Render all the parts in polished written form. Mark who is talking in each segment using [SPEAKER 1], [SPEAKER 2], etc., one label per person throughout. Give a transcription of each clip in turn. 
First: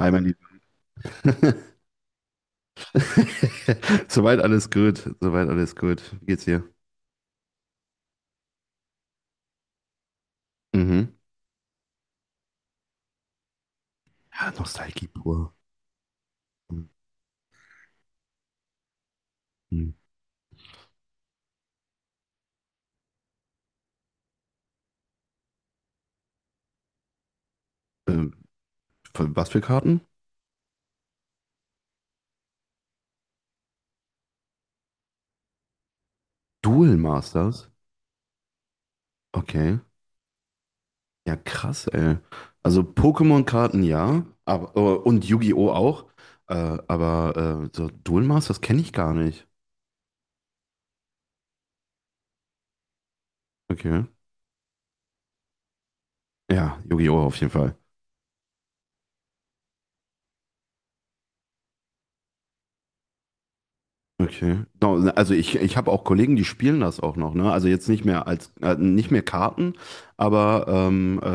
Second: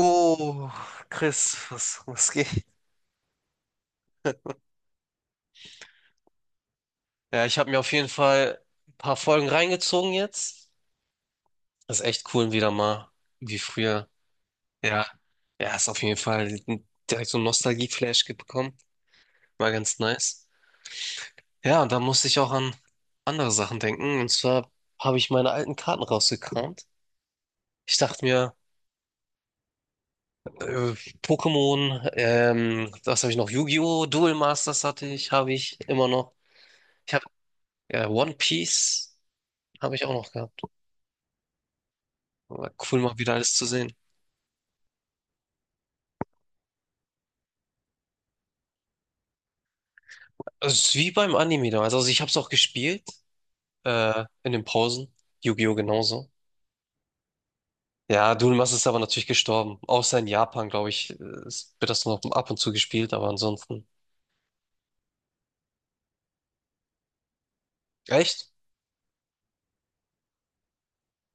[SPEAKER 1] Hi, mein Lieber.
[SPEAKER 2] Chris, was geht?
[SPEAKER 1] Soweit alles gut. Soweit alles gut. Wie geht's dir?
[SPEAKER 2] Ja, ich habe mir auf jeden Fall ein paar Folgen reingezogen jetzt.
[SPEAKER 1] Mhm.
[SPEAKER 2] Das ist echt cool, wieder mal wie früher.
[SPEAKER 1] Ja,
[SPEAKER 2] Ja,
[SPEAKER 1] Nostalgie pur.
[SPEAKER 2] ja, ist auf jeden Fall direkt so ein Nostalgie-Flash bekommen. War
[SPEAKER 1] Mhm.
[SPEAKER 2] ganz nice. Ja, und da musste ich auch an andere Sachen denken. Und zwar habe ich meine alten Karten rausgekramt. Ich dachte
[SPEAKER 1] Ähm,
[SPEAKER 2] mir,
[SPEAKER 1] Was für Karten?
[SPEAKER 2] äh, Pokémon, was habe ich noch? Yu-Gi-Oh! Duel Masters hatte ich, habe ich immer noch.
[SPEAKER 1] Duel
[SPEAKER 2] Ich habe
[SPEAKER 1] Masters?
[SPEAKER 2] ja, One Piece
[SPEAKER 1] Okay.
[SPEAKER 2] habe ich auch noch gehabt.
[SPEAKER 1] Ja, krass, ey.
[SPEAKER 2] Aber
[SPEAKER 1] Also
[SPEAKER 2] Cool, mal wieder alles zu
[SPEAKER 1] Pokémon-Karten
[SPEAKER 2] sehen.
[SPEAKER 1] ja, aber, und Yu-Gi-Oh! Auch. Aber so Duel Masters kenne ich gar nicht.
[SPEAKER 2] Also, es ist wie beim Anime damals. Also ich habe es auch gespielt,
[SPEAKER 1] Okay.
[SPEAKER 2] in den Pausen. Yu-Gi-Oh! Genauso.
[SPEAKER 1] Ja, Yu-Gi-Oh! Auf jeden Fall.
[SPEAKER 2] Ja, Duel-Master ist aber natürlich gestorben. Außer in Japan, glaube ich, wird das noch ab und zu gespielt, aber ansonsten.
[SPEAKER 1] Okay. No, ne, also ich habe auch Kollegen, die spielen das auch noch, ne? Also jetzt nicht mehr als
[SPEAKER 2] Echt?
[SPEAKER 1] äh, nicht mehr Karten, aber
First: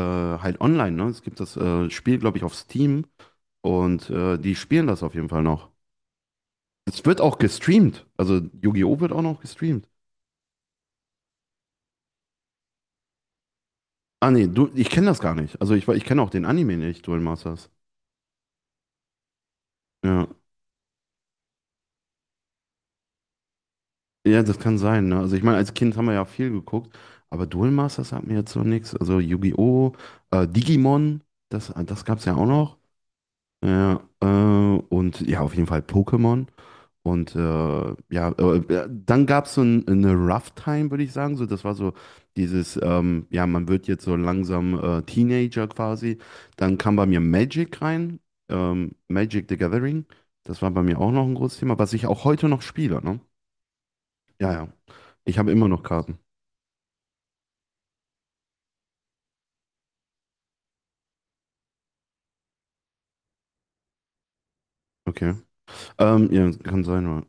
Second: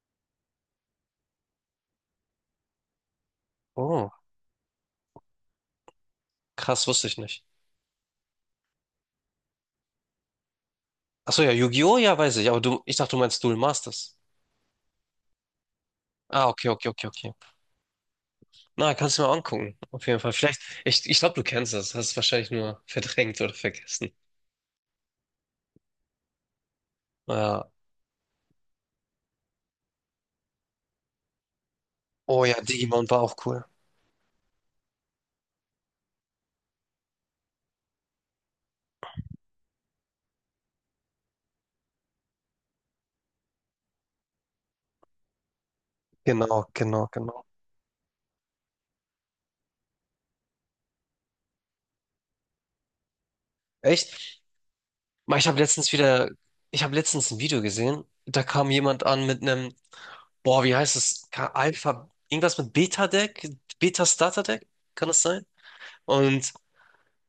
[SPEAKER 1] halt online, ne? Es gibt das Spiel, glaube ich, auf Steam und
[SPEAKER 2] Oh,
[SPEAKER 1] die spielen das auf jeden Fall noch.
[SPEAKER 2] krass,
[SPEAKER 1] Es
[SPEAKER 2] wusste ich
[SPEAKER 1] wird auch
[SPEAKER 2] nicht.
[SPEAKER 1] gestreamt. Also Yu-Gi-Oh! Wird auch noch gestreamt.
[SPEAKER 2] Achso, ja, Yu-Gi-Oh! Ja, weiß ich, aber du, ich dachte, du meinst Duel Masters.
[SPEAKER 1] Ah nee, du, ich kenne das gar nicht. Also ich kenne auch den
[SPEAKER 2] Ah, okay,
[SPEAKER 1] Anime
[SPEAKER 2] okay,
[SPEAKER 1] nicht,
[SPEAKER 2] okay,
[SPEAKER 1] Duel
[SPEAKER 2] okay.
[SPEAKER 1] Masters.
[SPEAKER 2] Na, kannst du mal angucken. Auf jeden
[SPEAKER 1] Ja.
[SPEAKER 2] Fall. Vielleicht, ich glaube, du kennst das. Hast es wahrscheinlich nur verdrängt oder vergessen.
[SPEAKER 1] Ja, das kann sein, ne? Also ich meine, als Kind haben wir ja viel geguckt, aber Duel
[SPEAKER 2] Ja.
[SPEAKER 1] Masters sagt mir jetzt noch nichts. Also Yu-Gi-Oh! Digimon, das gab es ja
[SPEAKER 2] Oh
[SPEAKER 1] auch
[SPEAKER 2] ja,
[SPEAKER 1] noch.
[SPEAKER 2] Digimon war auch cool.
[SPEAKER 1] Ja, und ja, auf jeden Fall Pokémon. Und ja, dann gab es so eine Rough Time, würde ich sagen. So, das war so dieses, ja, man wird jetzt so langsam Teenager quasi.
[SPEAKER 2] Genau,
[SPEAKER 1] Dann kam bei
[SPEAKER 2] genau,
[SPEAKER 1] mir
[SPEAKER 2] genau.
[SPEAKER 1] Magic rein, Magic the Gathering. Das war bei mir auch noch ein großes Thema, was ich auch heute noch spiele, ne?
[SPEAKER 2] Echt?
[SPEAKER 1] Ja, ja. Ich
[SPEAKER 2] Ich
[SPEAKER 1] habe
[SPEAKER 2] habe
[SPEAKER 1] immer noch
[SPEAKER 2] letztens
[SPEAKER 1] Karten.
[SPEAKER 2] wieder, ich habe letztens ein Video gesehen, da kam jemand an mit einem, boah, wie heißt es? Alpha, irgendwas mit Beta-Deck, Beta-Starter-Deck, kann das
[SPEAKER 1] Okay.
[SPEAKER 2] sein?
[SPEAKER 1] Ja,
[SPEAKER 2] Und
[SPEAKER 1] kann sein, ja.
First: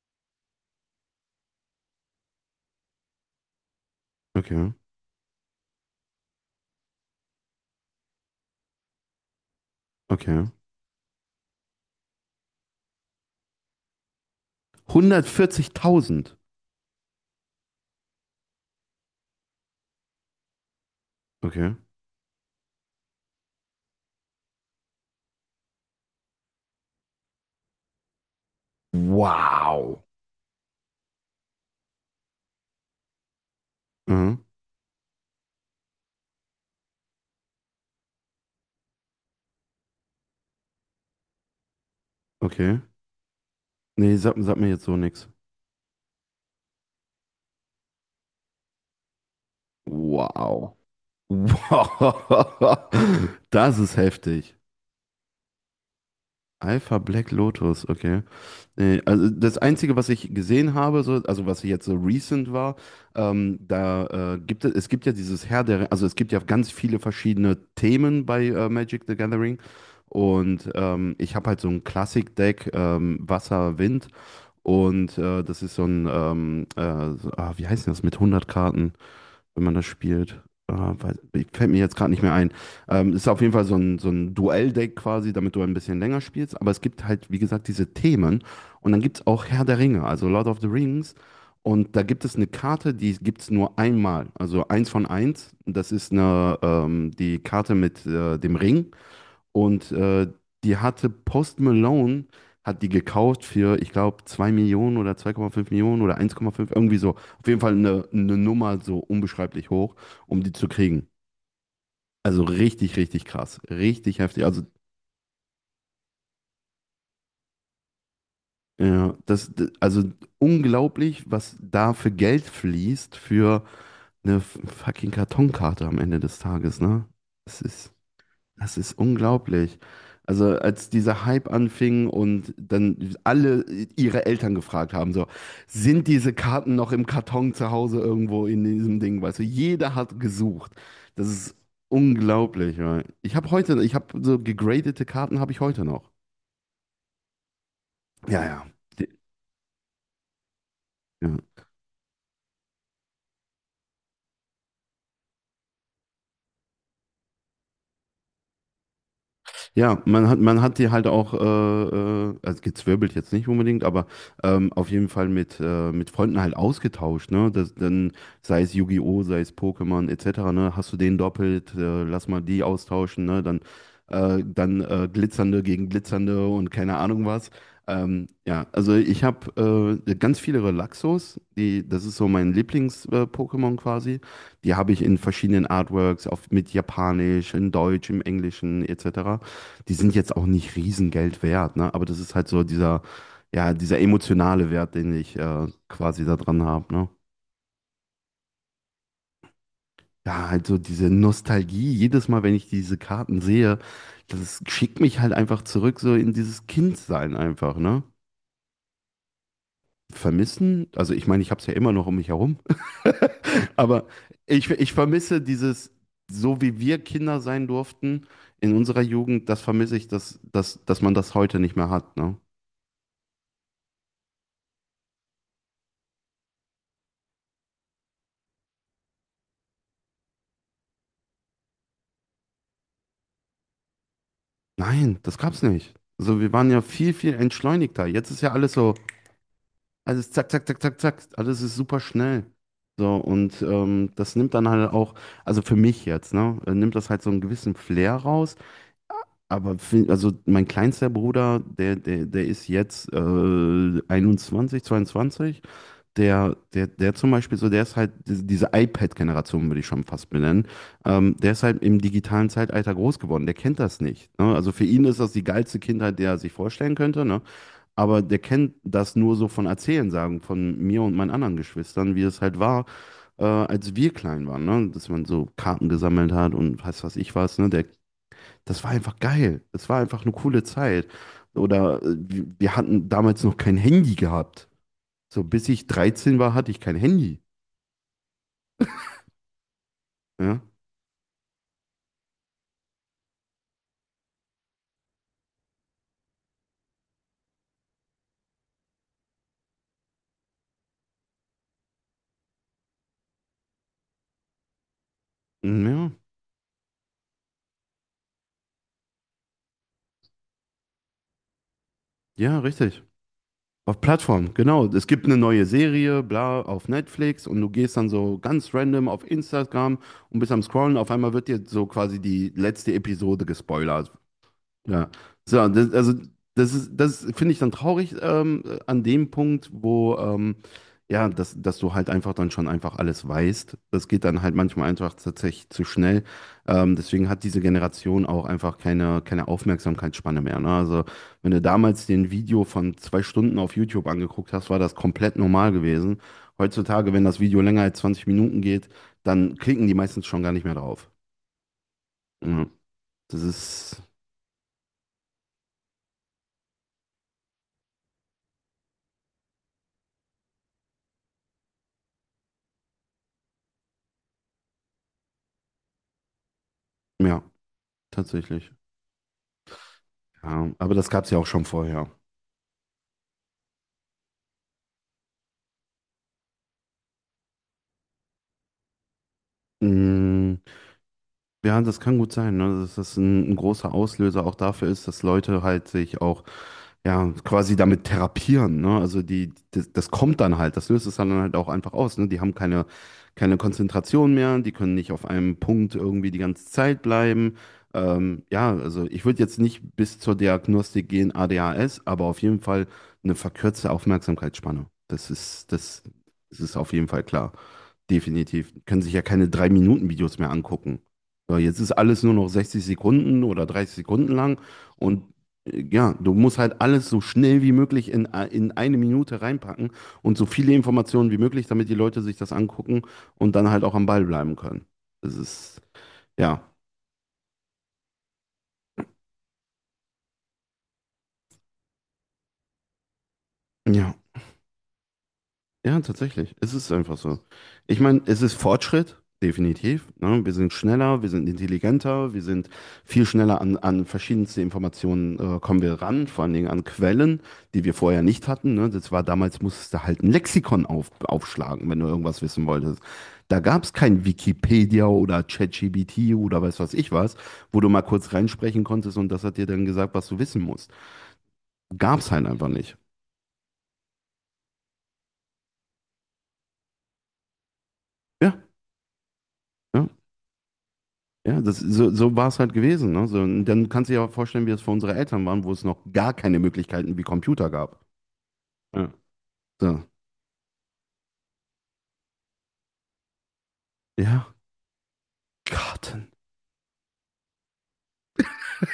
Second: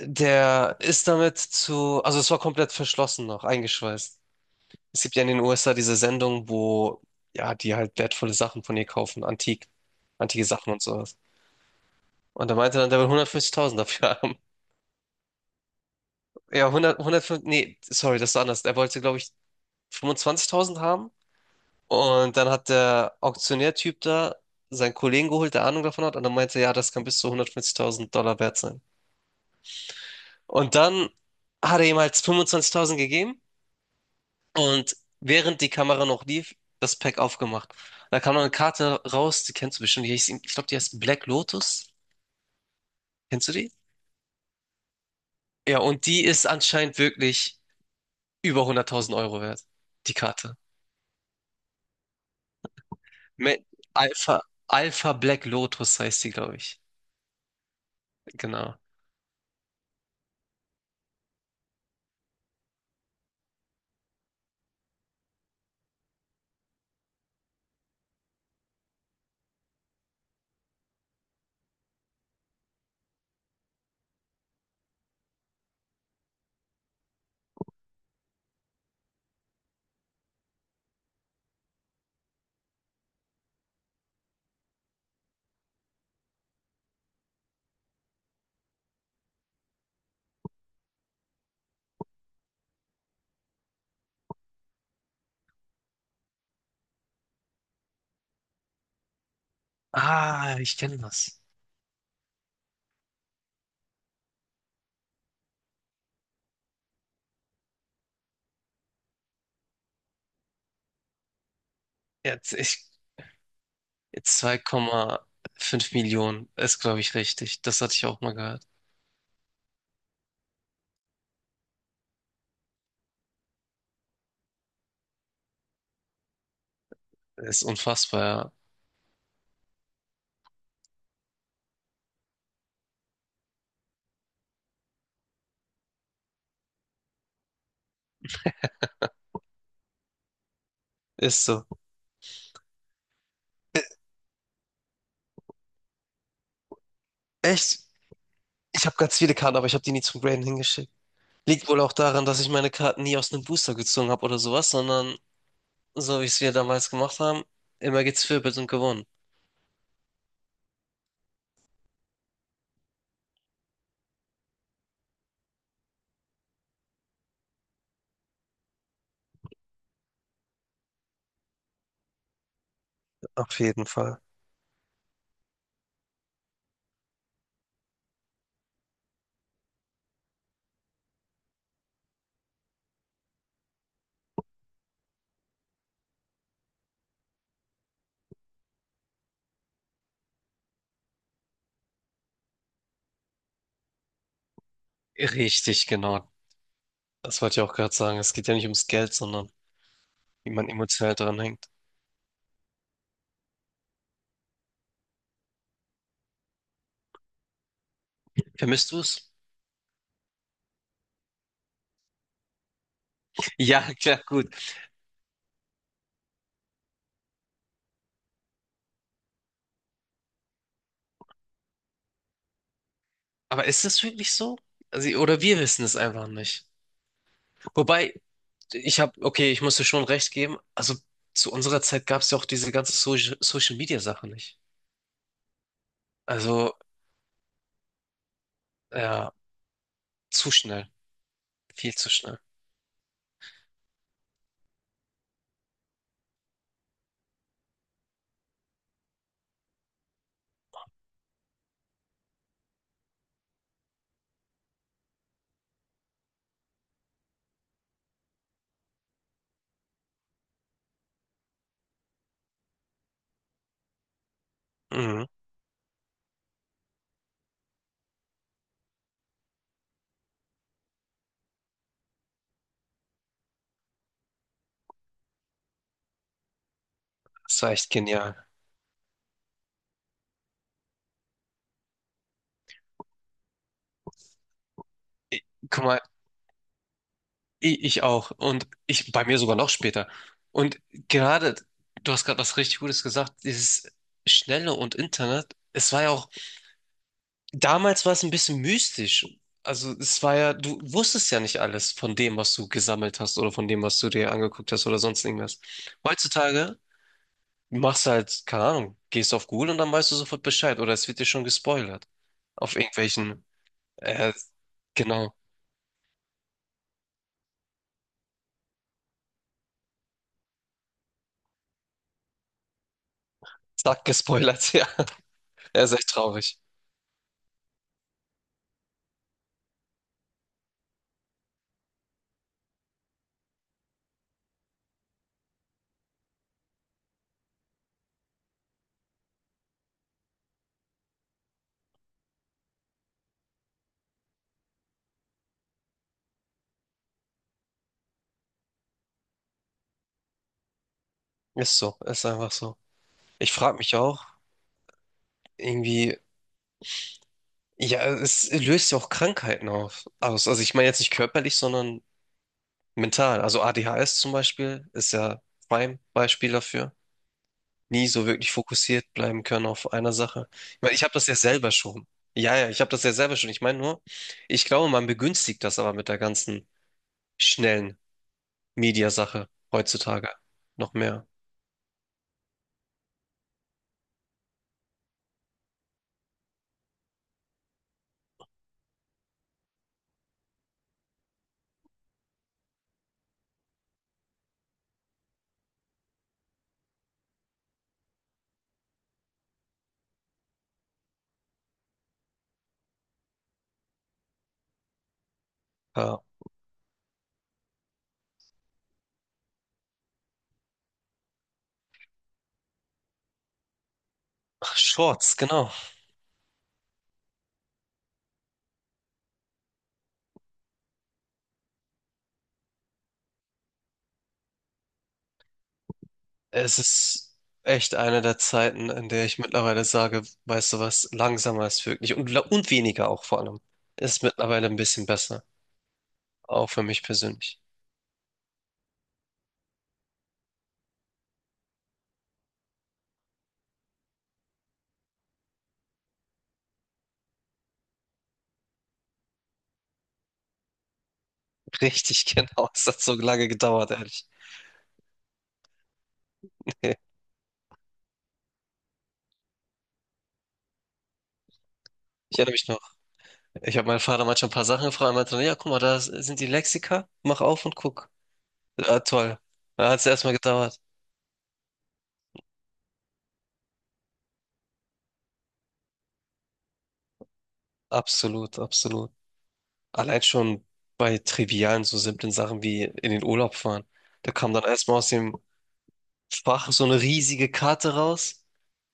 [SPEAKER 2] der ist damit zu, also es war komplett verschlossen noch, eingeschweißt.
[SPEAKER 1] Okay,
[SPEAKER 2] Es gibt ja in den USA diese Sendung, wo, ja, die halt wertvolle Sachen von ihr kaufen, antik, antike
[SPEAKER 1] okay.
[SPEAKER 2] Sachen und sowas. Und da meinte dann, der will 150.000 dafür haben.
[SPEAKER 1] 140.000.
[SPEAKER 2] Ja, hundert, hundertfünf, nee, sorry, das ist anders. Er wollte, glaube ich, 25.000 haben.
[SPEAKER 1] Okay.
[SPEAKER 2] Und dann hat der Auktionärtyp da seinen Kollegen geholt, der Ahnung davon hat, und dann meinte, er, ja, das kann bis zu 150.000$ wert sein.
[SPEAKER 1] Wow.
[SPEAKER 2] Und dann hat er ihm halt 25.000 gegeben
[SPEAKER 1] Mhm.
[SPEAKER 2] und während die Kamera noch lief, das Pack aufgemacht. Da kam noch eine Karte raus, die kennst du bestimmt, die hieß, ich glaube, die heißt Black Lotus.
[SPEAKER 1] Okay.
[SPEAKER 2] Kennst du die?
[SPEAKER 1] Nee, sag mir jetzt so nichts.
[SPEAKER 2] Ja, und die ist anscheinend wirklich über 100.000€ wert, die Karte.
[SPEAKER 1] Wow. Wow,
[SPEAKER 2] Me-
[SPEAKER 1] das ist
[SPEAKER 2] Alpha,
[SPEAKER 1] heftig.
[SPEAKER 2] Alpha Black Lotus heißt die, glaube ich.
[SPEAKER 1] Alpha Black Lotus, okay.
[SPEAKER 2] Genau.
[SPEAKER 1] Nee, also das Einzige, was ich gesehen habe, so, also was jetzt so recent war, da es gibt ja dieses also es gibt ja ganz viele verschiedene Themen bei Magic the Gathering. Und ich habe halt so ein Classic-Deck, Wasser, Wind. Und das ist so wie heißt denn das mit 100 Karten, wenn man das spielt? Äh, weiß, Fällt mir jetzt gerade nicht mehr ein. Ist auf jeden Fall so ein Duelldeck quasi, damit du ein bisschen länger spielst. Aber es gibt halt, wie gesagt, diese Themen. Und dann gibt es auch Herr der Ringe, also Lord of the Rings. Und da gibt es eine Karte, die gibt es nur einmal. Also eins von eins. Das ist die Karte mit dem Ring. Und
[SPEAKER 2] Ah,
[SPEAKER 1] die
[SPEAKER 2] ich kenne
[SPEAKER 1] hatte
[SPEAKER 2] das.
[SPEAKER 1] Post Malone, hat die gekauft für, ich glaube, 2 Millionen oder 2,5 Millionen oder 1,5 irgendwie so. Auf jeden Fall eine Nummer so unbeschreiblich hoch, um die zu kriegen. Also
[SPEAKER 2] Jetzt, ich,
[SPEAKER 1] richtig, richtig krass. Richtig
[SPEAKER 2] jetzt
[SPEAKER 1] heftig.
[SPEAKER 2] zwei
[SPEAKER 1] Also,
[SPEAKER 2] Komma fünf Millionen ist, glaube ich, richtig. Das hatte ich auch mal gehört.
[SPEAKER 1] ja, also unglaublich, was da für Geld fließt für eine fucking Kartonkarte am Ende des Tages, ne? Das
[SPEAKER 2] Ist
[SPEAKER 1] ist.
[SPEAKER 2] unfassbar, ja.
[SPEAKER 1] Das ist unglaublich. Also als dieser Hype anfing und dann alle ihre Eltern gefragt haben, so, sind diese Karten noch im Karton zu Hause irgendwo in diesem Ding, weißt du, jeder hat gesucht. Das
[SPEAKER 2] Ist
[SPEAKER 1] ist
[SPEAKER 2] so.
[SPEAKER 1] unglaublich. Ja.
[SPEAKER 2] Äh,
[SPEAKER 1] Ich habe so gegradete Karten habe ich heute noch.
[SPEAKER 2] Echt?
[SPEAKER 1] Ja, ja.
[SPEAKER 2] Ich habe
[SPEAKER 1] Die-
[SPEAKER 2] ganz viele Karten, aber ich habe die nie zum Graden hingeschickt.
[SPEAKER 1] Ja.
[SPEAKER 2] Liegt wohl auch daran, dass ich meine Karten nie aus einem Booster gezogen habe oder sowas, sondern so wie es wir damals gemacht haben, immer gezwirbelt und gewonnen.
[SPEAKER 1] Ja, man hat die halt auch, also gezwirbelt jetzt nicht unbedingt, aber auf jeden Fall mit Freunden halt ausgetauscht, ne? Dann, sei es Yu-Gi-Oh!, sei es Pokémon etc., ne? Hast du den doppelt, lass mal die austauschen, ne?
[SPEAKER 2] Auf
[SPEAKER 1] Dann,
[SPEAKER 2] jeden Fall.
[SPEAKER 1] äh, dann äh, Glitzernde gegen Glitzernde und keine Ahnung was. Ja, also ich habe ganz viele Relaxos, das ist so mein Lieblings-Pokémon quasi. Die habe ich in verschiedenen Artworks, mit Japanisch, in Deutsch, im Englischen etc. Die sind jetzt auch nicht Riesengeld wert, ne? Aber das ist halt so dieser, ja, dieser emotionale Wert, den ich
[SPEAKER 2] Richtig,
[SPEAKER 1] quasi
[SPEAKER 2] genau.
[SPEAKER 1] da dran habe, ne?
[SPEAKER 2] Das wollte ich auch gerade sagen. Es geht ja nicht ums Geld, sondern
[SPEAKER 1] Ja,
[SPEAKER 2] wie
[SPEAKER 1] halt
[SPEAKER 2] man
[SPEAKER 1] so diese
[SPEAKER 2] emotional dran hängt.
[SPEAKER 1] Nostalgie, jedes Mal, wenn ich diese Karten sehe, das schickt mich halt einfach zurück, so in dieses Kindsein einfach, ne?
[SPEAKER 2] Vermisst du es?
[SPEAKER 1] Vermissen, also ich meine, ich habe es ja immer noch um mich herum,
[SPEAKER 2] Ja,
[SPEAKER 1] aber
[SPEAKER 2] klar, gut.
[SPEAKER 1] ich vermisse dieses, so wie wir Kinder sein durften in unserer Jugend, das vermisse ich, dass man das heute nicht mehr hat, ne?
[SPEAKER 2] Aber ist es wirklich so? Also, oder wir wissen es einfach nicht. Wobei, ich habe, okay, ich muss dir schon recht geben. Also zu unserer Zeit gab es ja auch diese ganze so Social Media Sache nicht.
[SPEAKER 1] Nein, das gab's nicht. Also wir waren
[SPEAKER 2] Also,
[SPEAKER 1] ja viel, viel entschleunigter. Jetzt ist ja alles so,
[SPEAKER 2] ja,
[SPEAKER 1] alles zack,
[SPEAKER 2] zu
[SPEAKER 1] zack, zack,
[SPEAKER 2] schnell,
[SPEAKER 1] zack, zack, alles ist
[SPEAKER 2] viel
[SPEAKER 1] super
[SPEAKER 2] zu schnell.
[SPEAKER 1] schnell. So, und das nimmt dann halt auch, also für mich jetzt, ne, nimmt das halt so einen gewissen Flair raus. Aber also mein kleinster Bruder, der ist jetzt 21, 22. Der zum Beispiel so, der ist halt diese iPad-Generation, würde ich schon fast benennen. Der ist halt im digitalen Zeitalter groß geworden. Der kennt das nicht. Ne? Also für ihn ist
[SPEAKER 2] Mhm.
[SPEAKER 1] das die geilste Kindheit, die er sich vorstellen könnte. Ne? Aber der kennt das nur so von Erzählen, sagen, von mir und meinen anderen Geschwistern, wie es halt war, als wir klein waren. Ne? Dass man so Karten gesammelt hat und weiß was ich was.
[SPEAKER 2] Das
[SPEAKER 1] Ne?
[SPEAKER 2] war echt genial.
[SPEAKER 1] Das war einfach geil. Das war einfach eine coole Zeit. Oder wir hatten damals noch kein Handy gehabt. So,
[SPEAKER 2] Ich,
[SPEAKER 1] bis
[SPEAKER 2] guck
[SPEAKER 1] ich
[SPEAKER 2] mal,
[SPEAKER 1] 13 war, hatte ich kein Handy.
[SPEAKER 2] ich auch. Und ich bei mir sogar noch später.
[SPEAKER 1] Ja,
[SPEAKER 2] Und gerade, du hast gerade was richtig Gutes gesagt, dieses Schnelle und Internet, es war ja auch damals war es ein bisschen mystisch. Also es war ja, du wusstest ja nicht alles von dem, was du gesammelt hast oder von dem, was du dir angeguckt hast oder sonst irgendwas.
[SPEAKER 1] hm, ja,
[SPEAKER 2] Heutzutage machst du halt, keine Ahnung, gehst auf Google und dann weißt du sofort Bescheid oder es wird dir schon gespoilert.
[SPEAKER 1] ja,
[SPEAKER 2] Auf
[SPEAKER 1] richtig.
[SPEAKER 2] irgendwelchen,
[SPEAKER 1] Auf
[SPEAKER 2] äh,
[SPEAKER 1] Plattform, genau. Es gibt
[SPEAKER 2] genau,
[SPEAKER 1] eine neue Serie, bla, auf Netflix und du gehst dann so ganz random auf Instagram und bist am Scrollen. Auf einmal wird dir so quasi die letzte Episode
[SPEAKER 2] zack,
[SPEAKER 1] gespoilert.
[SPEAKER 2] gespoilert, ja.
[SPEAKER 1] Ja, so,
[SPEAKER 2] Er ist
[SPEAKER 1] das,
[SPEAKER 2] echt
[SPEAKER 1] also
[SPEAKER 2] traurig.
[SPEAKER 1] das ist, das finde ich dann traurig an dem Punkt, wo ja, dass du halt einfach dann schon einfach alles weißt. Das geht dann halt manchmal einfach tatsächlich zu schnell. Deswegen hat diese Generation auch einfach keine Aufmerksamkeitsspanne mehr. Ne? Also wenn du damals den Video von 2 Stunden auf YouTube angeguckt hast, war das komplett normal gewesen. Heutzutage, wenn das Video länger als 20 Minuten geht, dann klicken die meistens schon gar nicht mehr drauf.
[SPEAKER 2] Ist so, ist einfach
[SPEAKER 1] Ja,
[SPEAKER 2] so.
[SPEAKER 1] das
[SPEAKER 2] Ich frage mich
[SPEAKER 1] ist,
[SPEAKER 2] auch, irgendwie, ja, es löst ja auch Krankheiten auf, aus. Also ich meine jetzt nicht körperlich, sondern mental, also ADHS zum Beispiel ist ja Prime-Beispiel dafür.
[SPEAKER 1] ja,
[SPEAKER 2] Nie so wirklich
[SPEAKER 1] tatsächlich.
[SPEAKER 2] fokussiert bleiben können auf einer Sache.
[SPEAKER 1] Ja,
[SPEAKER 2] Ich
[SPEAKER 1] aber
[SPEAKER 2] meine, ich
[SPEAKER 1] das
[SPEAKER 2] habe
[SPEAKER 1] gab
[SPEAKER 2] das
[SPEAKER 1] es
[SPEAKER 2] ja
[SPEAKER 1] ja auch schon
[SPEAKER 2] selber schon.
[SPEAKER 1] vorher.
[SPEAKER 2] Ja, ja, ich habe das ja selber schon. Ich meine nur, ich glaube, man begünstigt das aber mit der ganzen schnellen Mediasache heutzutage
[SPEAKER 1] Mm,
[SPEAKER 2] noch mehr.
[SPEAKER 1] ja, das kann gut sein, ne? Dass das ein großer Auslöser auch dafür ist, dass Leute halt sich auch ja quasi damit therapieren. Ne? Also das kommt dann halt, das löst es dann halt auch einfach aus. Ne? Die haben keine Konzentration mehr, die können nicht auf einem Punkt irgendwie die ganze Zeit bleiben. Ja, also ich würde jetzt nicht bis zur Diagnostik gehen, ADHS, aber auf jeden Fall eine verkürzte Aufmerksamkeitsspanne.
[SPEAKER 2] Ja.
[SPEAKER 1] Das ist auf jeden Fall klar. Definitiv. Können sich ja keine 3 Minuten Videos mehr angucken. So, jetzt ist alles nur noch 60 Sekunden oder 30 Sekunden lang
[SPEAKER 2] Ach,
[SPEAKER 1] und
[SPEAKER 2] Shorts, genau.
[SPEAKER 1] ja, du musst halt alles so schnell wie möglich in eine Minute reinpacken und so viele Informationen wie möglich, damit die Leute sich das angucken und dann halt auch am Ball bleiben können. Das ist, ja.
[SPEAKER 2] Es ist echt eine der Zeiten, in der ich mittlerweile sage, weißt du was, langsamer ist wirklich und, weniger auch vor allem.
[SPEAKER 1] Ja.
[SPEAKER 2] Ist mittlerweile ein bisschen besser,
[SPEAKER 1] Ja, tatsächlich.
[SPEAKER 2] auch
[SPEAKER 1] Es
[SPEAKER 2] für
[SPEAKER 1] ist
[SPEAKER 2] mich
[SPEAKER 1] einfach so.
[SPEAKER 2] persönlich.
[SPEAKER 1] Ich meine, es ist Fortschritt, definitiv. Ne? Wir sind schneller, wir sind intelligenter, wir sind viel schneller an verschiedenste Informationen kommen wir ran, vor allen Dingen an Quellen, die wir vorher nicht hatten. Ne? Das war damals, musstest du halt ein Lexikon aufschlagen, wenn du
[SPEAKER 2] Richtig,
[SPEAKER 1] irgendwas wissen
[SPEAKER 2] genau. Es
[SPEAKER 1] wolltest.
[SPEAKER 2] hat so lange
[SPEAKER 1] Da gab
[SPEAKER 2] gedauert,
[SPEAKER 1] es kein
[SPEAKER 2] ehrlich.
[SPEAKER 1] Wikipedia oder ChatGPT oder weiß was
[SPEAKER 2] Nee,
[SPEAKER 1] ich was, wo du mal kurz reinsprechen konntest und das hat dir dann gesagt, was du wissen musst. Gab es
[SPEAKER 2] ich
[SPEAKER 1] halt
[SPEAKER 2] erinnere
[SPEAKER 1] einfach
[SPEAKER 2] mich noch.
[SPEAKER 1] nicht.
[SPEAKER 2] Ich habe meinen Vater manchmal ein paar Sachen gefragt. Er meinte, dann, ja, guck mal, da sind die Lexika. Mach auf und guck.
[SPEAKER 1] Ja,
[SPEAKER 2] Ah, toll. Da hat es
[SPEAKER 1] ja.
[SPEAKER 2] erstmal gedauert.
[SPEAKER 1] Ja, so war es halt gewesen. Ne? So, und dann kannst du dir ja vorstellen, wie es für unsere Eltern waren, wo es noch gar keine Möglichkeiten wie Computer gab.
[SPEAKER 2] Absolut, absolut.
[SPEAKER 1] Ja, so.
[SPEAKER 2] Allein schon bei trivialen, so simplen Sachen wie in den Urlaub fahren. Da
[SPEAKER 1] Ja,
[SPEAKER 2] kam dann erstmal aus dem
[SPEAKER 1] Garten.
[SPEAKER 2] Fach so eine riesige Karte raus.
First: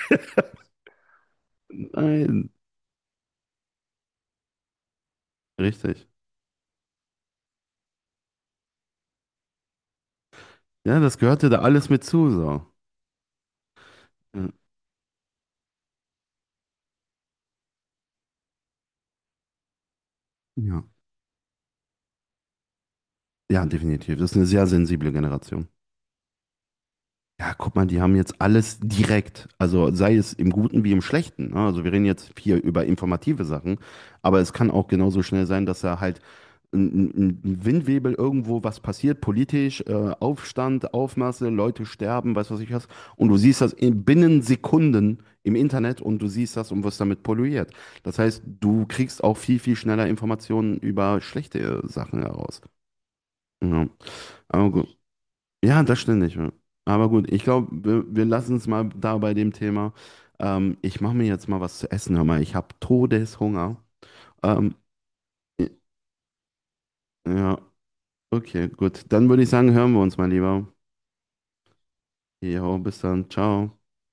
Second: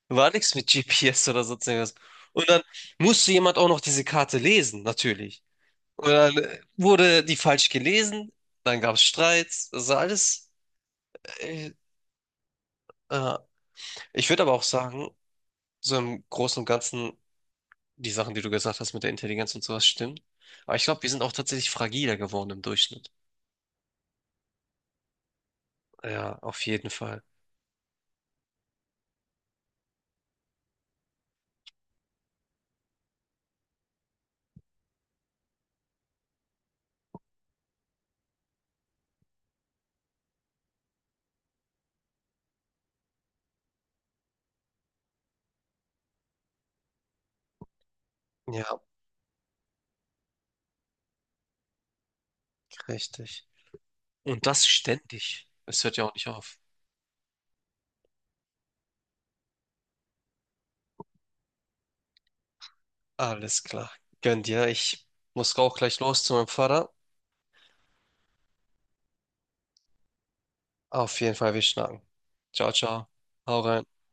[SPEAKER 2] War nichts mit GPS oder sonst irgendwas. Und
[SPEAKER 1] Nein,
[SPEAKER 2] dann musste jemand auch noch diese Karte lesen, natürlich.
[SPEAKER 1] richtig.
[SPEAKER 2] Oder wurde die falsch gelesen? Dann gab es Streit. Das war alles.
[SPEAKER 1] Ja, das gehörte da
[SPEAKER 2] Äh,
[SPEAKER 1] alles mit zu. So.
[SPEAKER 2] äh. Ich würde
[SPEAKER 1] Ja.
[SPEAKER 2] aber auch sagen, so im Großen und Ganzen, die Sachen, die du gesagt hast mit der Intelligenz und sowas, stimmen. Aber
[SPEAKER 1] Ja,
[SPEAKER 2] ich glaube, wir sind auch tatsächlich fragiler geworden im Durchschnitt.
[SPEAKER 1] ja, definitiv. Das ist eine sehr sensible Generation.
[SPEAKER 2] Ja, auf jeden Fall.
[SPEAKER 1] Ja, guck mal, die haben jetzt alles direkt, also sei es im Guten wie im Schlechten, ne? Also wir reden jetzt hier über informative Sachen, aber es kann auch genauso schnell sein, dass da halt ein, ein Windwebel irgendwo was passiert, politisch, Aufstand, Aufmaße, Leute sterben, weiß was ich was. Und du siehst das binnen Sekunden im Internet und du siehst das und wirst damit polluiert. Das heißt,
[SPEAKER 2] Ja,
[SPEAKER 1] du kriegst auch viel, viel schneller Informationen über schlechte Sachen heraus.
[SPEAKER 2] richtig.
[SPEAKER 1] Ja.
[SPEAKER 2] Und das
[SPEAKER 1] Aber gut.
[SPEAKER 2] ständig.
[SPEAKER 1] Ja,
[SPEAKER 2] Es hört
[SPEAKER 1] das
[SPEAKER 2] ja auch
[SPEAKER 1] stimmt
[SPEAKER 2] nicht
[SPEAKER 1] nicht. Ja.
[SPEAKER 2] auf.
[SPEAKER 1] Aber gut, ich glaube, wir lassen es mal da bei dem Thema. Ich mache mir jetzt mal was zu essen, hör mal. Ich habe
[SPEAKER 2] Alles
[SPEAKER 1] Todeshunger.
[SPEAKER 2] klar. Gönn dir.
[SPEAKER 1] Ähm,
[SPEAKER 2] Ich muss auch gleich los zu meinem Vater.
[SPEAKER 1] ja, okay, gut. Dann würde ich sagen, hören wir uns mal lieber.
[SPEAKER 2] Auf jeden Fall, wir schnacken. Ciao,
[SPEAKER 1] Jo, bis
[SPEAKER 2] ciao.
[SPEAKER 1] dann.
[SPEAKER 2] Hau
[SPEAKER 1] Ciao.
[SPEAKER 2] rein.